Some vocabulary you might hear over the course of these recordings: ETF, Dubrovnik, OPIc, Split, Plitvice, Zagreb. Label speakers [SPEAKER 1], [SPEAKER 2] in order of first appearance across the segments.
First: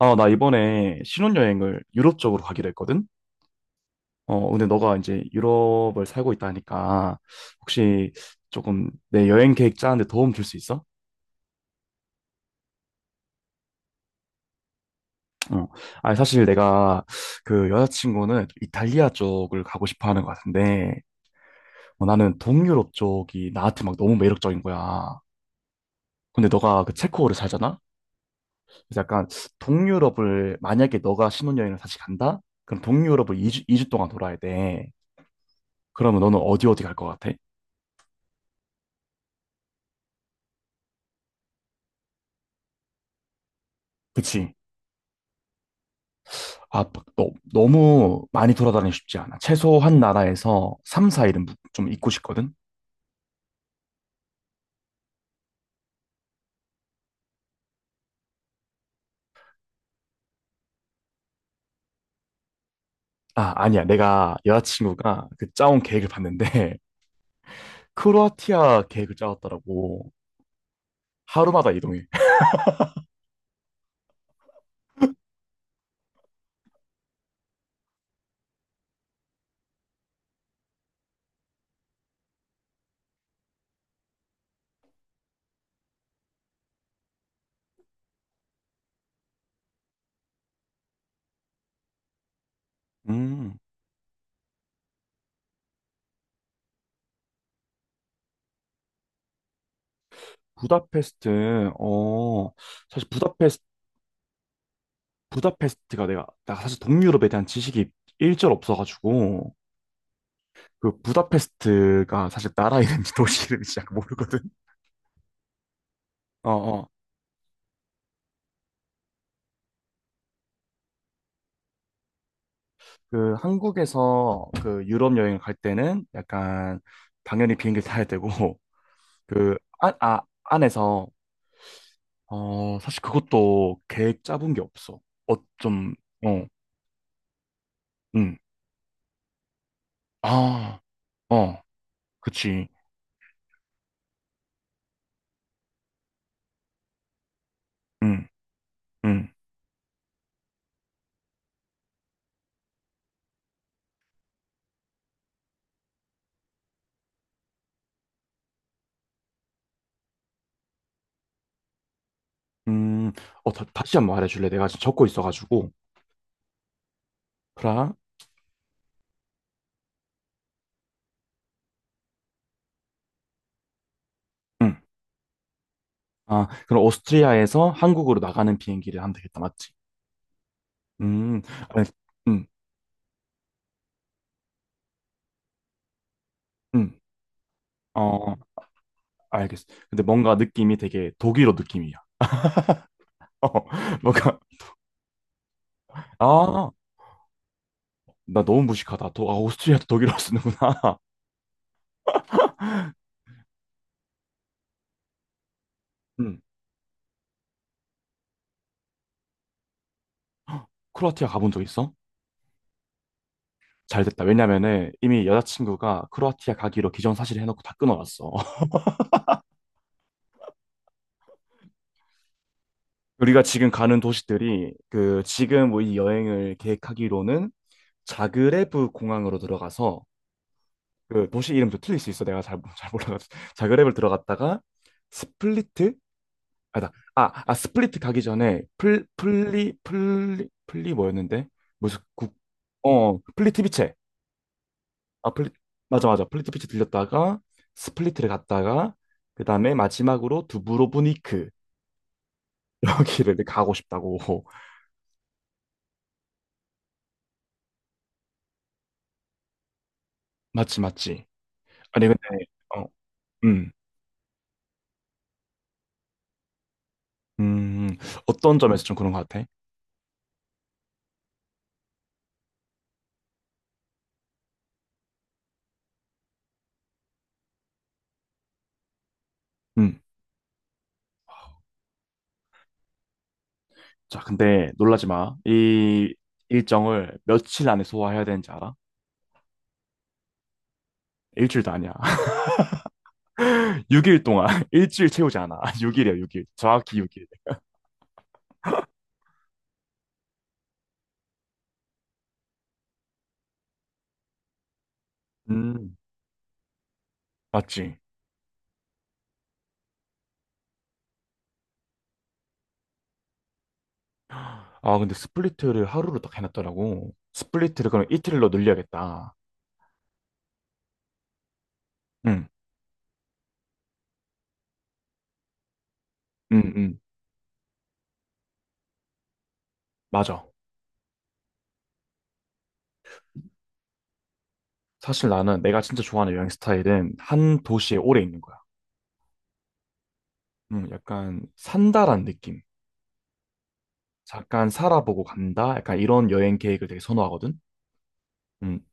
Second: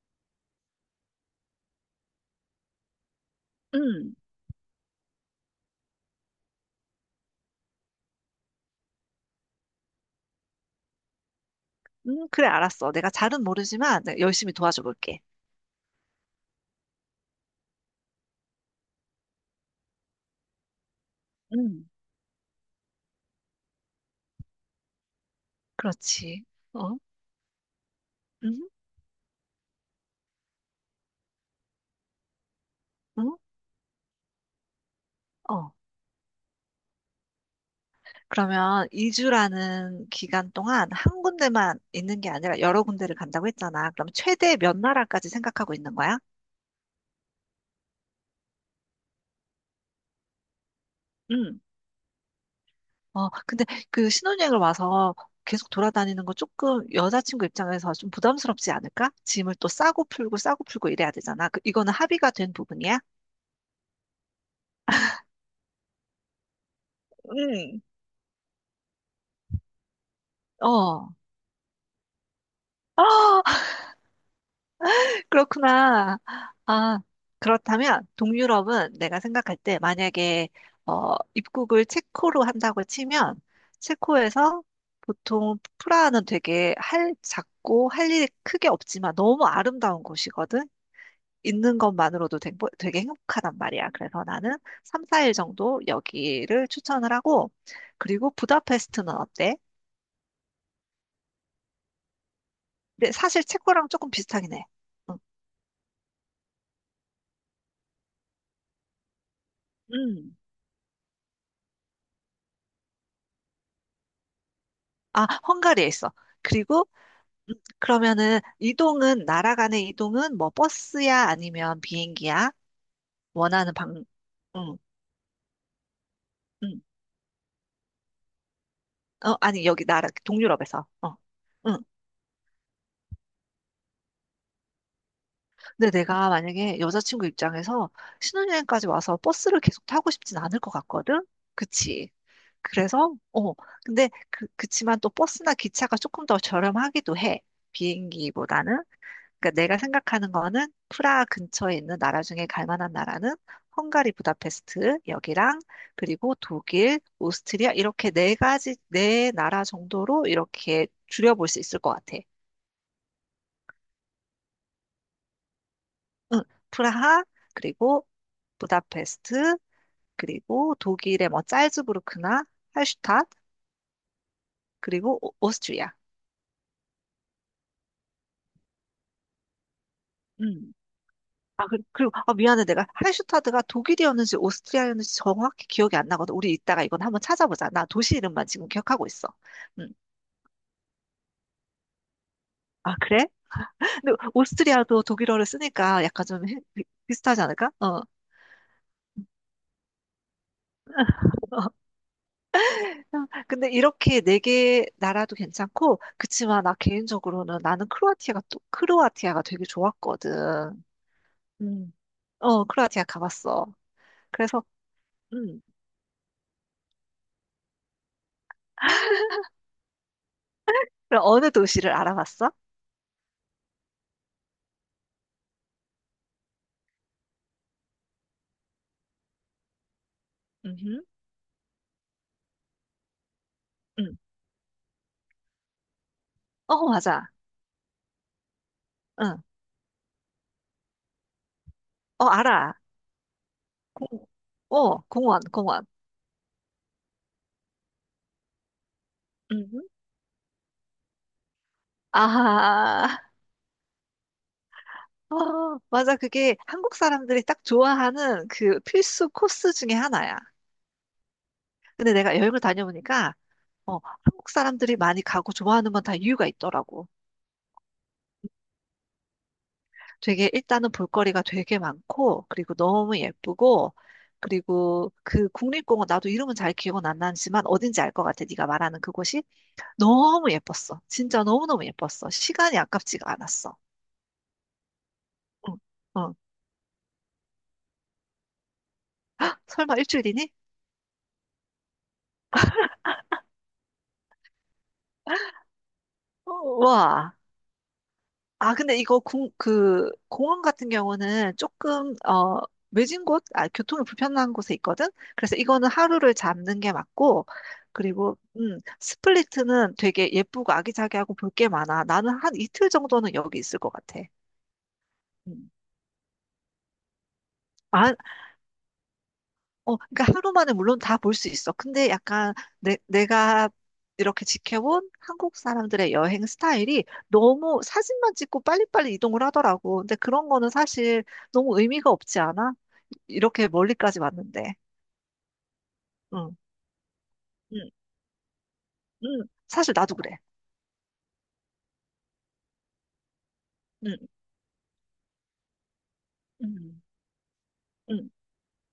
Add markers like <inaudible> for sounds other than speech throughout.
[SPEAKER 1] 아, 나 이번에 신혼여행을 유럽 쪽으로 가기로 했거든?
[SPEAKER 2] 음,
[SPEAKER 1] 어, 근데 너가 이제 유럽을 살고 있다 하니까 혹시 조금 내 여행 계획 짜는데 도움 줄 수 있어?
[SPEAKER 2] 그래, 알았어. 내가 잘은 모르지만 내가 열심히 도와줘 볼게.
[SPEAKER 1] 어. 아니, 사실 내가 그 여자친구는 이탈리아 쪽을 가고 싶어 하는 것 같은데,
[SPEAKER 2] 음,
[SPEAKER 1] 어, 나는 동유럽 쪽이 나한테 막 너무 매력적인 거야.
[SPEAKER 2] 그렇지.
[SPEAKER 1] 근데 너가 그
[SPEAKER 2] 어,
[SPEAKER 1] 체코를 살잖아?
[SPEAKER 2] 음,
[SPEAKER 1] 그래서 약간 동유럽을 만약에 너가 신혼여행을 다시 간다? 그럼
[SPEAKER 2] 음,
[SPEAKER 1] 동유럽을 2주 동안 돌아야 돼.
[SPEAKER 2] 어.
[SPEAKER 1] 그러면 너는 어디 어디 갈 것 같아?
[SPEAKER 2] 그러면 이주라는 기간 동안 한 군데만 있는 게 아니라 여러 군데를 간다고 했잖아. 그럼
[SPEAKER 1] 그치?
[SPEAKER 2] 최대 몇 나라까지 생각하고 있는 거야?
[SPEAKER 1] 아, 너무 많이 돌아다니기 쉽지 않아. 최소한 나라에서 3, 4일은
[SPEAKER 2] 음,
[SPEAKER 1] 좀 있고 싶거든?
[SPEAKER 2] 어, 근데 그 신혼여행을 와서 계속 돌아다니는 거 조금 여자친구 입장에서 좀 부담스럽지 않을까? 짐을 또 싸고 풀고 싸고 풀고 이래야 되잖아. 그, 이거는 합의가 된 부분이야?
[SPEAKER 1] 아, 아니야. 내가 여자친구가 그 짜온 계획을 봤는데,
[SPEAKER 2] 음,
[SPEAKER 1] <laughs> 크로아티아 계획을 짜왔더라고.
[SPEAKER 2] 어.
[SPEAKER 1] 하루마다 이동해. <laughs>
[SPEAKER 2] <gasps> 그렇구나. 아, 그렇다면 동유럽은 내가 생각할 때 만약에 입국을 체코로 한다고 치면 체코에서 보통 프라하는 되게 할 작고 할 일이 크게 없지만 너무 아름다운 곳이거든. 있는 것만으로도 되게
[SPEAKER 1] 음.
[SPEAKER 2] 행복하단 말이야. 그래서 나는 3, 4일 정도 여기를 추천을 하고 그리고 부다페스트는 어때?
[SPEAKER 1] 부다페스트, 사실
[SPEAKER 2] 근데 사실
[SPEAKER 1] 부다페스트,
[SPEAKER 2] 체코랑 조금 비슷하긴 해. 응.
[SPEAKER 1] 부다페스트가 나 사실 동유럽에 대한 지식이 일절 없어가지고,
[SPEAKER 2] 음.
[SPEAKER 1] 그 부다페스트가 사실 나라 이름인지 도시 이름인지 잘 모르거든.
[SPEAKER 2] 아, 헝가리에 있어.
[SPEAKER 1] 어,
[SPEAKER 2] 그리고
[SPEAKER 1] 어.
[SPEAKER 2] 그러면은 이동은 나라 간의 이동은 뭐 버스야 아니면 비행기야?
[SPEAKER 1] 그
[SPEAKER 2] 원하는 방,
[SPEAKER 1] 한국에서
[SPEAKER 2] 응,
[SPEAKER 1] 그 유럽 여행을 갈 때는
[SPEAKER 2] 응.
[SPEAKER 1] 약간 당연히 비행기 타야 되고. <laughs> 그
[SPEAKER 2] 아니 여기
[SPEAKER 1] 안,
[SPEAKER 2] 나라
[SPEAKER 1] 아,
[SPEAKER 2] 동유럽에서.
[SPEAKER 1] 안에서
[SPEAKER 2] 어. 응.
[SPEAKER 1] 사실 그것도 계획 짜본 게 없어. 좀.
[SPEAKER 2] 근데 내가
[SPEAKER 1] 어.
[SPEAKER 2] 만약에 여자친구 입장에서
[SPEAKER 1] 음.
[SPEAKER 2] 신혼여행까지 와서 버스를 계속 타고 싶진 않을 것
[SPEAKER 1] 아.
[SPEAKER 2] 같거든?
[SPEAKER 1] 어.
[SPEAKER 2] 그치?
[SPEAKER 1] 그치.
[SPEAKER 2] 그래서, 어, 근데 그, 그치만 또 버스나 기차가 조금 더 저렴하기도 해.
[SPEAKER 1] 음.
[SPEAKER 2] 비행기보다는.
[SPEAKER 1] 음.
[SPEAKER 2] 그러니까 내가 생각하는 거는 프라하 근처에 있는 나라 중에 갈 만한 나라는 헝가리 부다페스트 여기랑 그리고 독일, 오스트리아 이렇게 네 가지 네 나라 정도로 이렇게 줄여볼 수 있을 것 같아.
[SPEAKER 1] 음. 다, 시 한번 말해줄래? 내가 지금 적고 있어가지고.
[SPEAKER 2] 응, 프라하
[SPEAKER 1] 프랑.
[SPEAKER 2] 그리고 부다페스트 그리고 독일의 뭐 짤즈부르크나 할슈타트
[SPEAKER 1] 음.
[SPEAKER 2] 그리고 오스트리아.
[SPEAKER 1] 아, 그럼 오스트리아에서 한국으로 나가는 비행기를 하면 되겠다, 맞지?
[SPEAKER 2] 음.
[SPEAKER 1] 음.
[SPEAKER 2] 아,
[SPEAKER 1] 알
[SPEAKER 2] 그리고, 그리고 아,
[SPEAKER 1] 음.
[SPEAKER 2] 미안해. 내가 할슈타드가 독일이었는지 오스트리아였는지 정확히 기억이 안 나거든. 우리 이따가
[SPEAKER 1] 음.
[SPEAKER 2] 이건 한번 찾아보자. 나 도시
[SPEAKER 1] 어,
[SPEAKER 2] 이름만 지금 기억하고 있어.
[SPEAKER 1] 알겠어.
[SPEAKER 2] 음.
[SPEAKER 1] 근데 뭔가 느낌이 되게 독일어 느낌이야.
[SPEAKER 2] 아, 그래?
[SPEAKER 1] <laughs> 어.
[SPEAKER 2] 근데
[SPEAKER 1] 뭔가,
[SPEAKER 2] 오스트리아도 독일어를 쓰니까 약간 좀
[SPEAKER 1] 아,
[SPEAKER 2] 비슷하지 않을까? 어.
[SPEAKER 1] 나 너무 무식하다. 오스트리아도 독일어 쓰는구나. <laughs>
[SPEAKER 2] <laughs> 근데 이렇게 네 개 나라도 괜찮고,
[SPEAKER 1] 음.
[SPEAKER 2] 그치만 나 개인적으로는 나는 크로아티아가 또, 크로아티아가 되게 좋았거든.
[SPEAKER 1] 크로아티아 가본 적 있어?
[SPEAKER 2] 음. 어, 크로아티아 가봤어.
[SPEAKER 1] 잘 됐다.
[SPEAKER 2] 그래서,
[SPEAKER 1] 왜냐면은 이미
[SPEAKER 2] 음.
[SPEAKER 1] 여자친구가 크로아티아 가기로 기정사실 해놓고 다 끊어놨어. <laughs>
[SPEAKER 2] 그럼 어느 도시를 알아봤어?
[SPEAKER 1] 우리가 지금 가는 도시들이 그 지금 뭐이 여행을 계획하기로는 자그레브 공항으로 들어가서,
[SPEAKER 2] 음.
[SPEAKER 1] 그 도시 이름도 틀릴 수 있어. 내가 잘 몰라가지고. <laughs> 자그레브를
[SPEAKER 2] 음.
[SPEAKER 1] 들어갔다가 스플리트?
[SPEAKER 2] 어,
[SPEAKER 1] 아니다.
[SPEAKER 2] 맞아.
[SPEAKER 1] 스플리트 가기 전에
[SPEAKER 2] 응.
[SPEAKER 1] 플리 뭐였는데? 무슨
[SPEAKER 2] 어,
[SPEAKER 1] 국.
[SPEAKER 2] 알아.
[SPEAKER 1] 어, 플리트비체.
[SPEAKER 2] 공, 어,
[SPEAKER 1] 아,
[SPEAKER 2] 공원, 공원.
[SPEAKER 1] 맞아, 맞아. 플리트비체 들렸다가 스플리트를 갔다가 그 다음에
[SPEAKER 2] 음.
[SPEAKER 1] 마지막으로 두브로브니크. <laughs>
[SPEAKER 2] 아,
[SPEAKER 1] 여기를
[SPEAKER 2] <laughs>
[SPEAKER 1] 가고 싶다고.
[SPEAKER 2] 어, 맞아. 그게 한국 사람들이 딱 좋아하는 그 필수 코스 중에 하나야.
[SPEAKER 1] 맞지, 맞지. 아니,
[SPEAKER 2] 근데 내가
[SPEAKER 1] 근데.
[SPEAKER 2] 여행을
[SPEAKER 1] 어.
[SPEAKER 2] 다녀보니까,
[SPEAKER 1] 음,
[SPEAKER 2] 어, 한국 사람들이 많이 가고 좋아하는 건 다 이유가 있더라고.
[SPEAKER 1] 음. 어떤 점에서 좀 그런 것 같아?
[SPEAKER 2] 되게, 일단은 볼거리가 되게 많고, 그리고 너무 예쁘고, 그리고 그 국립공원, 나도 이름은 잘 기억은 안 나지만 어딘지 알 것 같아. 네가 말하는 그곳이
[SPEAKER 1] 음.
[SPEAKER 2] 너무 예뻤어. 진짜 너무너무 예뻤어. 시간이 아깝지가 않았어.
[SPEAKER 1] 자, 근데 놀라지 마.
[SPEAKER 2] 어,
[SPEAKER 1] 이
[SPEAKER 2] 어.
[SPEAKER 1] 일정을 며칠 안에 소화해야 되는지 알아?
[SPEAKER 2] 아, 설마 일주일이니?
[SPEAKER 1] 일주일도 아니야. 6일 동안 <laughs> 일주일 채우지 않아. <laughs> 6일이야, 6일
[SPEAKER 2] 어,
[SPEAKER 1] 정확히 6일.
[SPEAKER 2] 와. 아, 근데 이거 공, 그, 공원 같은 경우는 조금, 어, 외진 곳, 아, 교통이 불편한 곳에 있거든? 그래서 이거는
[SPEAKER 1] 음.
[SPEAKER 2] 하루를 잡는 게 맞고,
[SPEAKER 1] 맞지?
[SPEAKER 2] 그리고, 스플리트는 되게 예쁘고 아기자기하고 볼 게 많아. 나는 한 이틀 정도는 여기 있을 것 같아.
[SPEAKER 1] 아, 근데
[SPEAKER 2] 음.
[SPEAKER 1] 스플리트를 하루로 딱 해놨더라고. 스플리트를 그럼
[SPEAKER 2] 아,
[SPEAKER 1] 이틀로 늘려야겠다.
[SPEAKER 2] 그러니까 하루 만에 물론 다 볼 수 있어. 근데
[SPEAKER 1] 응,
[SPEAKER 2] 약간 내가 이렇게 지켜본 한국 사람들의 여행
[SPEAKER 1] 응, 응.
[SPEAKER 2] 스타일이 너무 사진만 찍고 빨리빨리 이동을 하더라고. 근데
[SPEAKER 1] 맞아.
[SPEAKER 2] 그런 거는 사실 너무 의미가 없지 않아? 이렇게 멀리까지 왔는데.
[SPEAKER 1] 사실 나는 내가 진짜 좋아하는 여행
[SPEAKER 2] 응,
[SPEAKER 1] 스타일은 한
[SPEAKER 2] 응,
[SPEAKER 1] 도시에 오래 있는 거야.
[SPEAKER 2] 응. 사실 나도 그래.
[SPEAKER 1] 응, 약간 산다란 느낌.
[SPEAKER 2] 응,
[SPEAKER 1] 잠깐 살아보고 간다. 약간 이런 여행 계획을 되게
[SPEAKER 2] 응,
[SPEAKER 1] 선호하거든.
[SPEAKER 2] 응.
[SPEAKER 1] 응.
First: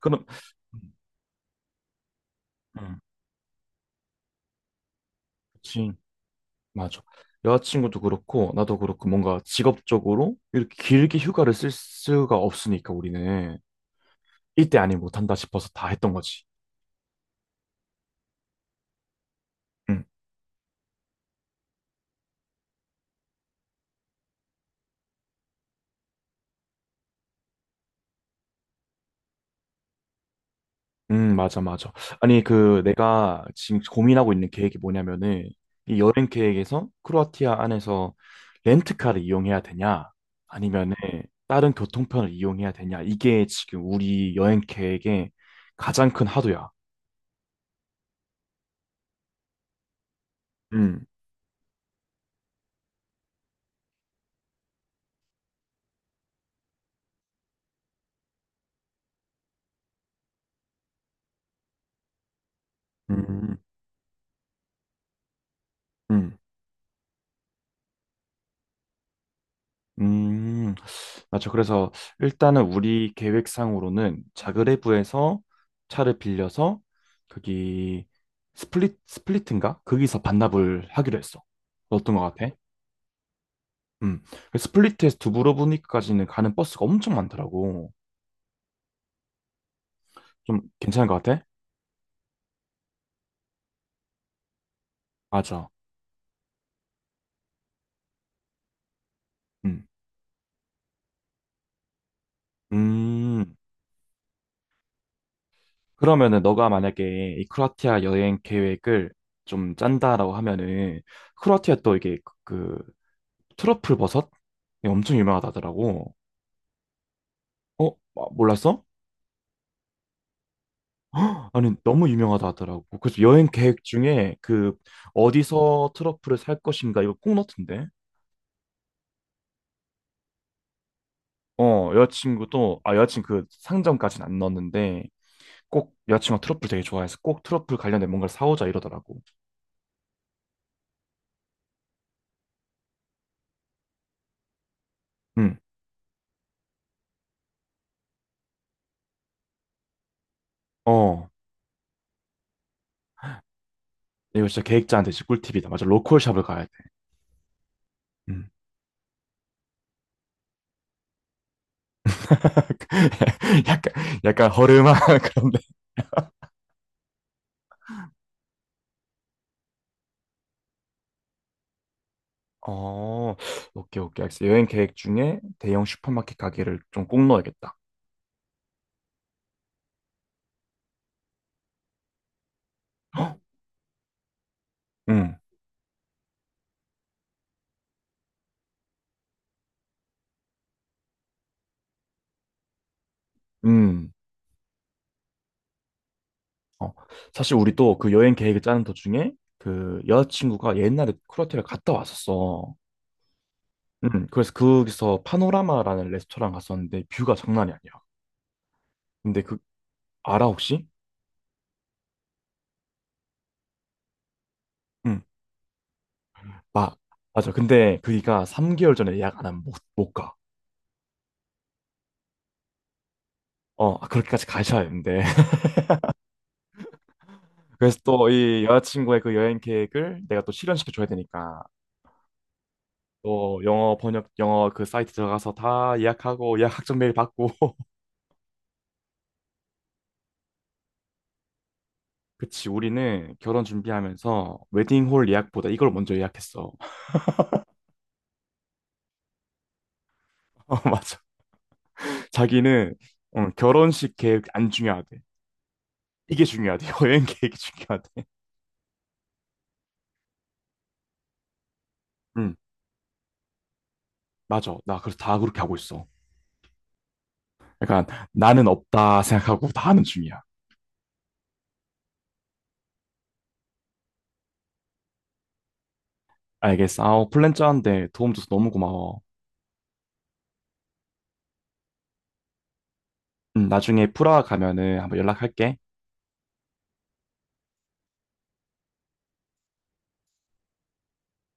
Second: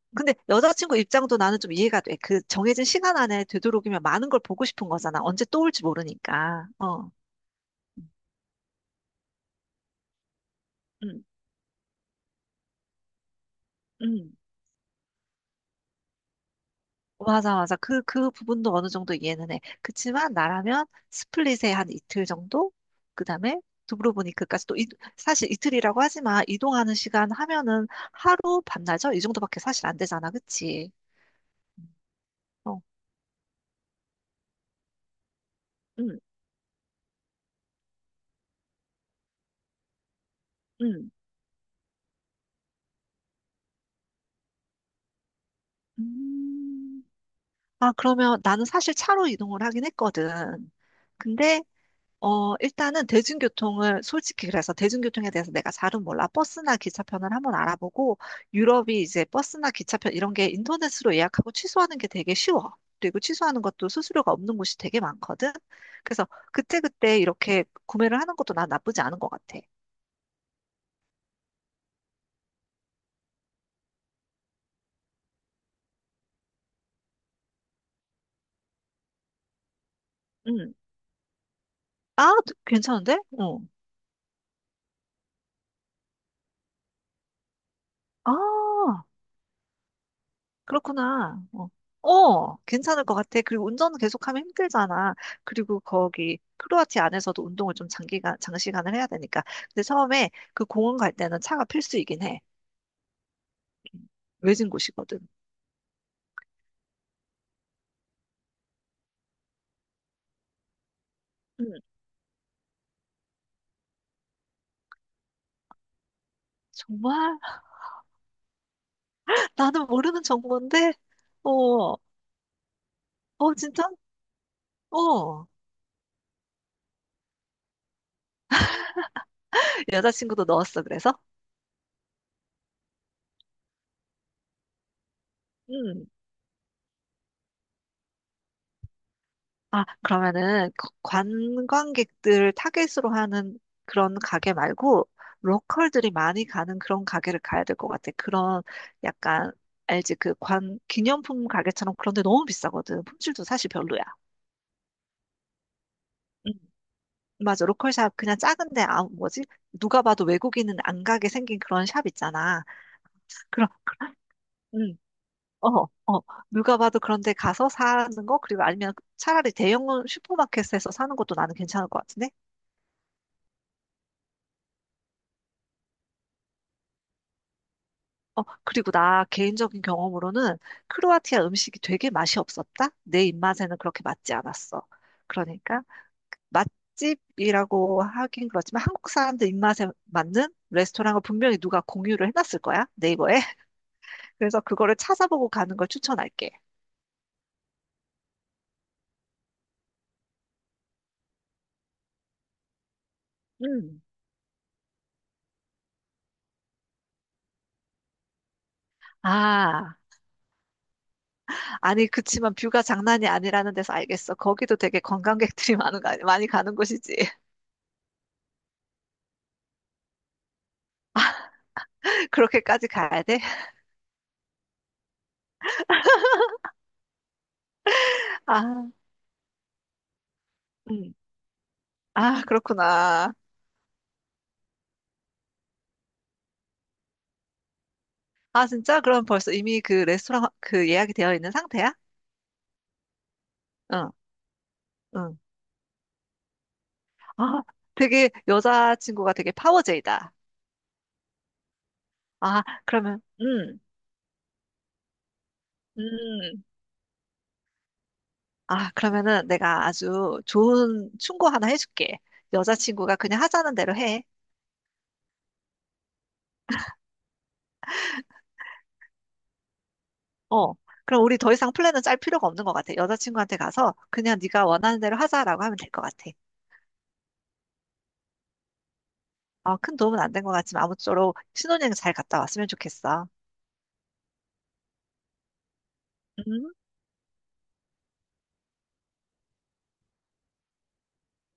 [SPEAKER 1] 그럼.
[SPEAKER 2] 근데 여자친구 입장도 나는 좀 이해가 돼. 그 정해진
[SPEAKER 1] 응.
[SPEAKER 2] 시간 안에 되도록이면 많은 걸 보고 싶은 거잖아. 언제 또 올지
[SPEAKER 1] 그렇
[SPEAKER 2] 모르니까.
[SPEAKER 1] 맞아.
[SPEAKER 2] 어,
[SPEAKER 1] 여자친구도 그렇고 나도 그렇고 뭔가 직업적으로 이렇게 길게
[SPEAKER 2] 응,
[SPEAKER 1] 휴가를 쓸 수가 없으니까 우리는
[SPEAKER 2] 응.
[SPEAKER 1] 이때 아니 못한다 싶어서 다 했던 거지.
[SPEAKER 2] 맞아, 맞아. 그, 그 부분도 어느 정도 이해는 해.
[SPEAKER 1] 응.
[SPEAKER 2] 그치만 나라면 스플릿에 한 이틀 정도? 그 다음에 두브로보니크까지 또 사실 이틀이라고 하지만 이동하는 시간 하면은 하루 반나절? 이 정도밖에 사실 안 되잖아. 그치?
[SPEAKER 1] 맞아, 맞아. 아니
[SPEAKER 2] 어,
[SPEAKER 1] 그 내가 지금 고민하고 있는 계획이 뭐냐면은 이
[SPEAKER 2] 응,
[SPEAKER 1] 여행 계획에서 크로아티아 안에서 렌트카를 이용해야 되냐, 아니면은
[SPEAKER 2] 응.
[SPEAKER 1] 다른 교통편을 이용해야 되냐, 이게 지금 우리 여행 계획의 가장 큰 하도야.
[SPEAKER 2] 음. 아, 그러면 나는 사실 차로 이동을 하긴 했거든.
[SPEAKER 1] 음.
[SPEAKER 2] 근데 일단은 대중교통을, 솔직히 그래서 대중교통에 대해서 내가 잘은 몰라. 버스나 기차편을 한번 알아보고, 유럽이 이제 버스나 기차편 이런 게 인터넷으로 예약하고 취소하는 게 되게 쉬워. 그리고
[SPEAKER 1] 음.
[SPEAKER 2] 취소하는 것도 수수료가 없는 곳이 되게 많거든. 그래서
[SPEAKER 1] 음.
[SPEAKER 2] 그때그때 이렇게 구매를 하는 것도 난 나쁘지 않은 것 같아.
[SPEAKER 1] 음, 맞죠. 그래서 일단은 우리 계획상으로는 자그레브에서 차를 빌려서 거기 스플릿, 스플릿인가? 거기서
[SPEAKER 2] 음.
[SPEAKER 1] 반납을 하기로 했어. 어떤
[SPEAKER 2] 아,
[SPEAKER 1] 것 같아?
[SPEAKER 2] 괜찮은데? 어.
[SPEAKER 1] 음. 그 스플릿에서 두브로브니크까지는 가는 버스가 엄청 많더라고.
[SPEAKER 2] 아.
[SPEAKER 1] 좀 괜찮은 것
[SPEAKER 2] 그렇구나.
[SPEAKER 1] 같아?
[SPEAKER 2] 어, 어, 괜찮을 것 같아. 그리고 운전 계속하면 힘들잖아.
[SPEAKER 1] 맞아.
[SPEAKER 2] 그리고 거기 크로아티아 안에서도 운동을 좀 장기간, 장시간을 해야 되니까. 근데
[SPEAKER 1] 음.
[SPEAKER 2] 처음에 그 공원 갈 때는 차가 필수이긴 해.
[SPEAKER 1] 음.
[SPEAKER 2] 외진 곳이거든.
[SPEAKER 1] 그러면은 너가 만약에 이 크로아티아 여행 계획을 좀 짠다라고 하면은,
[SPEAKER 2] 음,
[SPEAKER 1] 크로아티아 또 이게 그 트러플 버섯이 엄청 유명하다 하더라고.
[SPEAKER 2] 정말?
[SPEAKER 1] 어? 아, 몰랐어?
[SPEAKER 2] <laughs> 나는 모르는 정보인데? 어,
[SPEAKER 1] 아니,
[SPEAKER 2] 어,
[SPEAKER 1] 너무 유명하다 하더라고. 그래서 여행 계획
[SPEAKER 2] 진짜?
[SPEAKER 1] 중에 그
[SPEAKER 2] 어.
[SPEAKER 1] 어디서 트러플을 살 것인가 이거 꼭 넣던데.
[SPEAKER 2] 여자친구도 넣었어, 그래서?
[SPEAKER 1] 어, 여자친구 그 상점까지는 안 넣었는데, 꼭
[SPEAKER 2] 응.
[SPEAKER 1] 여자친구가 트러플 되게 좋아해서 꼭 트러플 관련된 뭔가를 사오자 이러더라고.
[SPEAKER 2] 아, 그러면은 거- 관광객들을 타겟으로 하는 그런 가게 말고
[SPEAKER 1] 응.
[SPEAKER 2] 로컬들이 많이 가는 그런 가게를 가야 될 것 같아. 그런 약간 알지? 그 관
[SPEAKER 1] 어.
[SPEAKER 2] 기념품 가게처럼 그런데 너무 비싸거든. 품질도 사실 별로야.
[SPEAKER 1] 이거 진짜 계획자한테 진짜 꿀팁이다. 맞아, 로컬 샵을
[SPEAKER 2] 음,
[SPEAKER 1] 가야 돼.
[SPEAKER 2] 맞아. 로컬 샵 그냥
[SPEAKER 1] 음.
[SPEAKER 2] 작은데 아 뭐지? 누가 봐도 외국인은 안 가게 생긴 그런 샵 있잖아.
[SPEAKER 1] <laughs>
[SPEAKER 2] 그럼
[SPEAKER 1] 약간, 약간 허름한
[SPEAKER 2] 음.
[SPEAKER 1] <laughs> 그런.
[SPEAKER 2] 어, 어, 누가 봐도 그런데 가서 사는 거, 그리고 아니면 차라리 대형 슈퍼마켓에서 사는 것도 나는 괜찮을 것 같은데?
[SPEAKER 1] 어, 오케이, 오케이, 알겠어. 여행 계획 중에 대형 슈퍼마켓 가게를 좀 꼭 넣어야겠다.
[SPEAKER 2] 그리고 나 개인적인 경험으로는 크로아티아 음식이 되게 맛이 없었다? 내
[SPEAKER 1] 헉.
[SPEAKER 2] 입맛에는 그렇게 맞지 않았어.
[SPEAKER 1] 응.
[SPEAKER 2] 그러니까 맛집이라고 하긴 그렇지만 한국 사람들 입맛에 맞는 레스토랑을 분명히 누가 공유를 해놨을 거야, 네이버에. <laughs>
[SPEAKER 1] 음.
[SPEAKER 2] 그래서 그거를 찾아보고 가는 걸 추천할게.
[SPEAKER 1] 어. 사실 우리 또 그 여행 계획을 짜는 도중에 그 여자친구가 옛날에 크로아티아를 갔다 왔었어.
[SPEAKER 2] 음.
[SPEAKER 1] 그래서 거기서 파노라마라는 레스토랑 갔었는데 뷰가 장난이 아니야. 근데 그,
[SPEAKER 2] 아,
[SPEAKER 1] 알아, 혹시?
[SPEAKER 2] 아니, 그치만 뷰가 장난이 아니라는 데서 알겠어. 거기도 되게
[SPEAKER 1] 응.
[SPEAKER 2] 관광객들이 <laughs> 많은 거, 아니- 많이 가는
[SPEAKER 1] 마,
[SPEAKER 2] 곳이지.
[SPEAKER 1] 맞아. 근데 그이가 3개월 전에 예약 안 하면 못 가.
[SPEAKER 2] <laughs> 그렇게까지 가야 돼?
[SPEAKER 1] 어, 아, 그렇게까지 가셔야 되는데. <laughs> 그래서 또 이
[SPEAKER 2] 아,
[SPEAKER 1] 여자친구의 그 여행 계획을 내가 또 실현시켜 줘야
[SPEAKER 2] 음.
[SPEAKER 1] 되니까.
[SPEAKER 2] 아, 그렇구나.
[SPEAKER 1] 또 영어 번역 영어 그 사이트 들어가서 다 예약하고 예약 확정 메일 받고. <laughs>
[SPEAKER 2] 아, 진짜? 그럼 벌써 이미 그 레스토랑 그 예약이 되어 있는 상태야?
[SPEAKER 1] 그치, 우리는 결혼
[SPEAKER 2] 응,
[SPEAKER 1] 준비하면서 웨딩홀
[SPEAKER 2] 응.
[SPEAKER 1] 예약보다 이걸 먼저 예약했어.
[SPEAKER 2] 아, 되게 여자친구가 되게 파워제이다.
[SPEAKER 1] <laughs> 어, 맞아.
[SPEAKER 2] 아,
[SPEAKER 1] 자기는,
[SPEAKER 2] 그러면,
[SPEAKER 1] 응, 결혼식 계획 안 중요하대. 이게
[SPEAKER 2] 음.
[SPEAKER 1] 중요하대. <laughs> 여행 계획이 중요하대.
[SPEAKER 2] 아, 그러면은 내가 아주 좋은 충고 하나 해줄게.
[SPEAKER 1] 응,
[SPEAKER 2] 여자친구가 그냥 하자는 대로 해.
[SPEAKER 1] 맞아. 나 그래서 다 그렇게 하고 있어. 약간 나는 없다 생각하고 다 하는 중이야.
[SPEAKER 2] 어. 그럼 우리 더 이상 플랜은 짤 필요가 없는 것 같아. 여자친구한테 가서 그냥 네가 원하는 대로 하자라고 하면 될 것 같아.
[SPEAKER 1] 알겠어. 아우, 플랜 짜는데 도움 줘서 너무 고마워.
[SPEAKER 2] 아, 큰 도움은 안 된 것 같지만 아무쪼록 신혼여행 잘 갔다 왔으면 좋겠어.
[SPEAKER 1] 응, 나중에 프라하 가면은 한번 연락할게.
[SPEAKER 2] 음.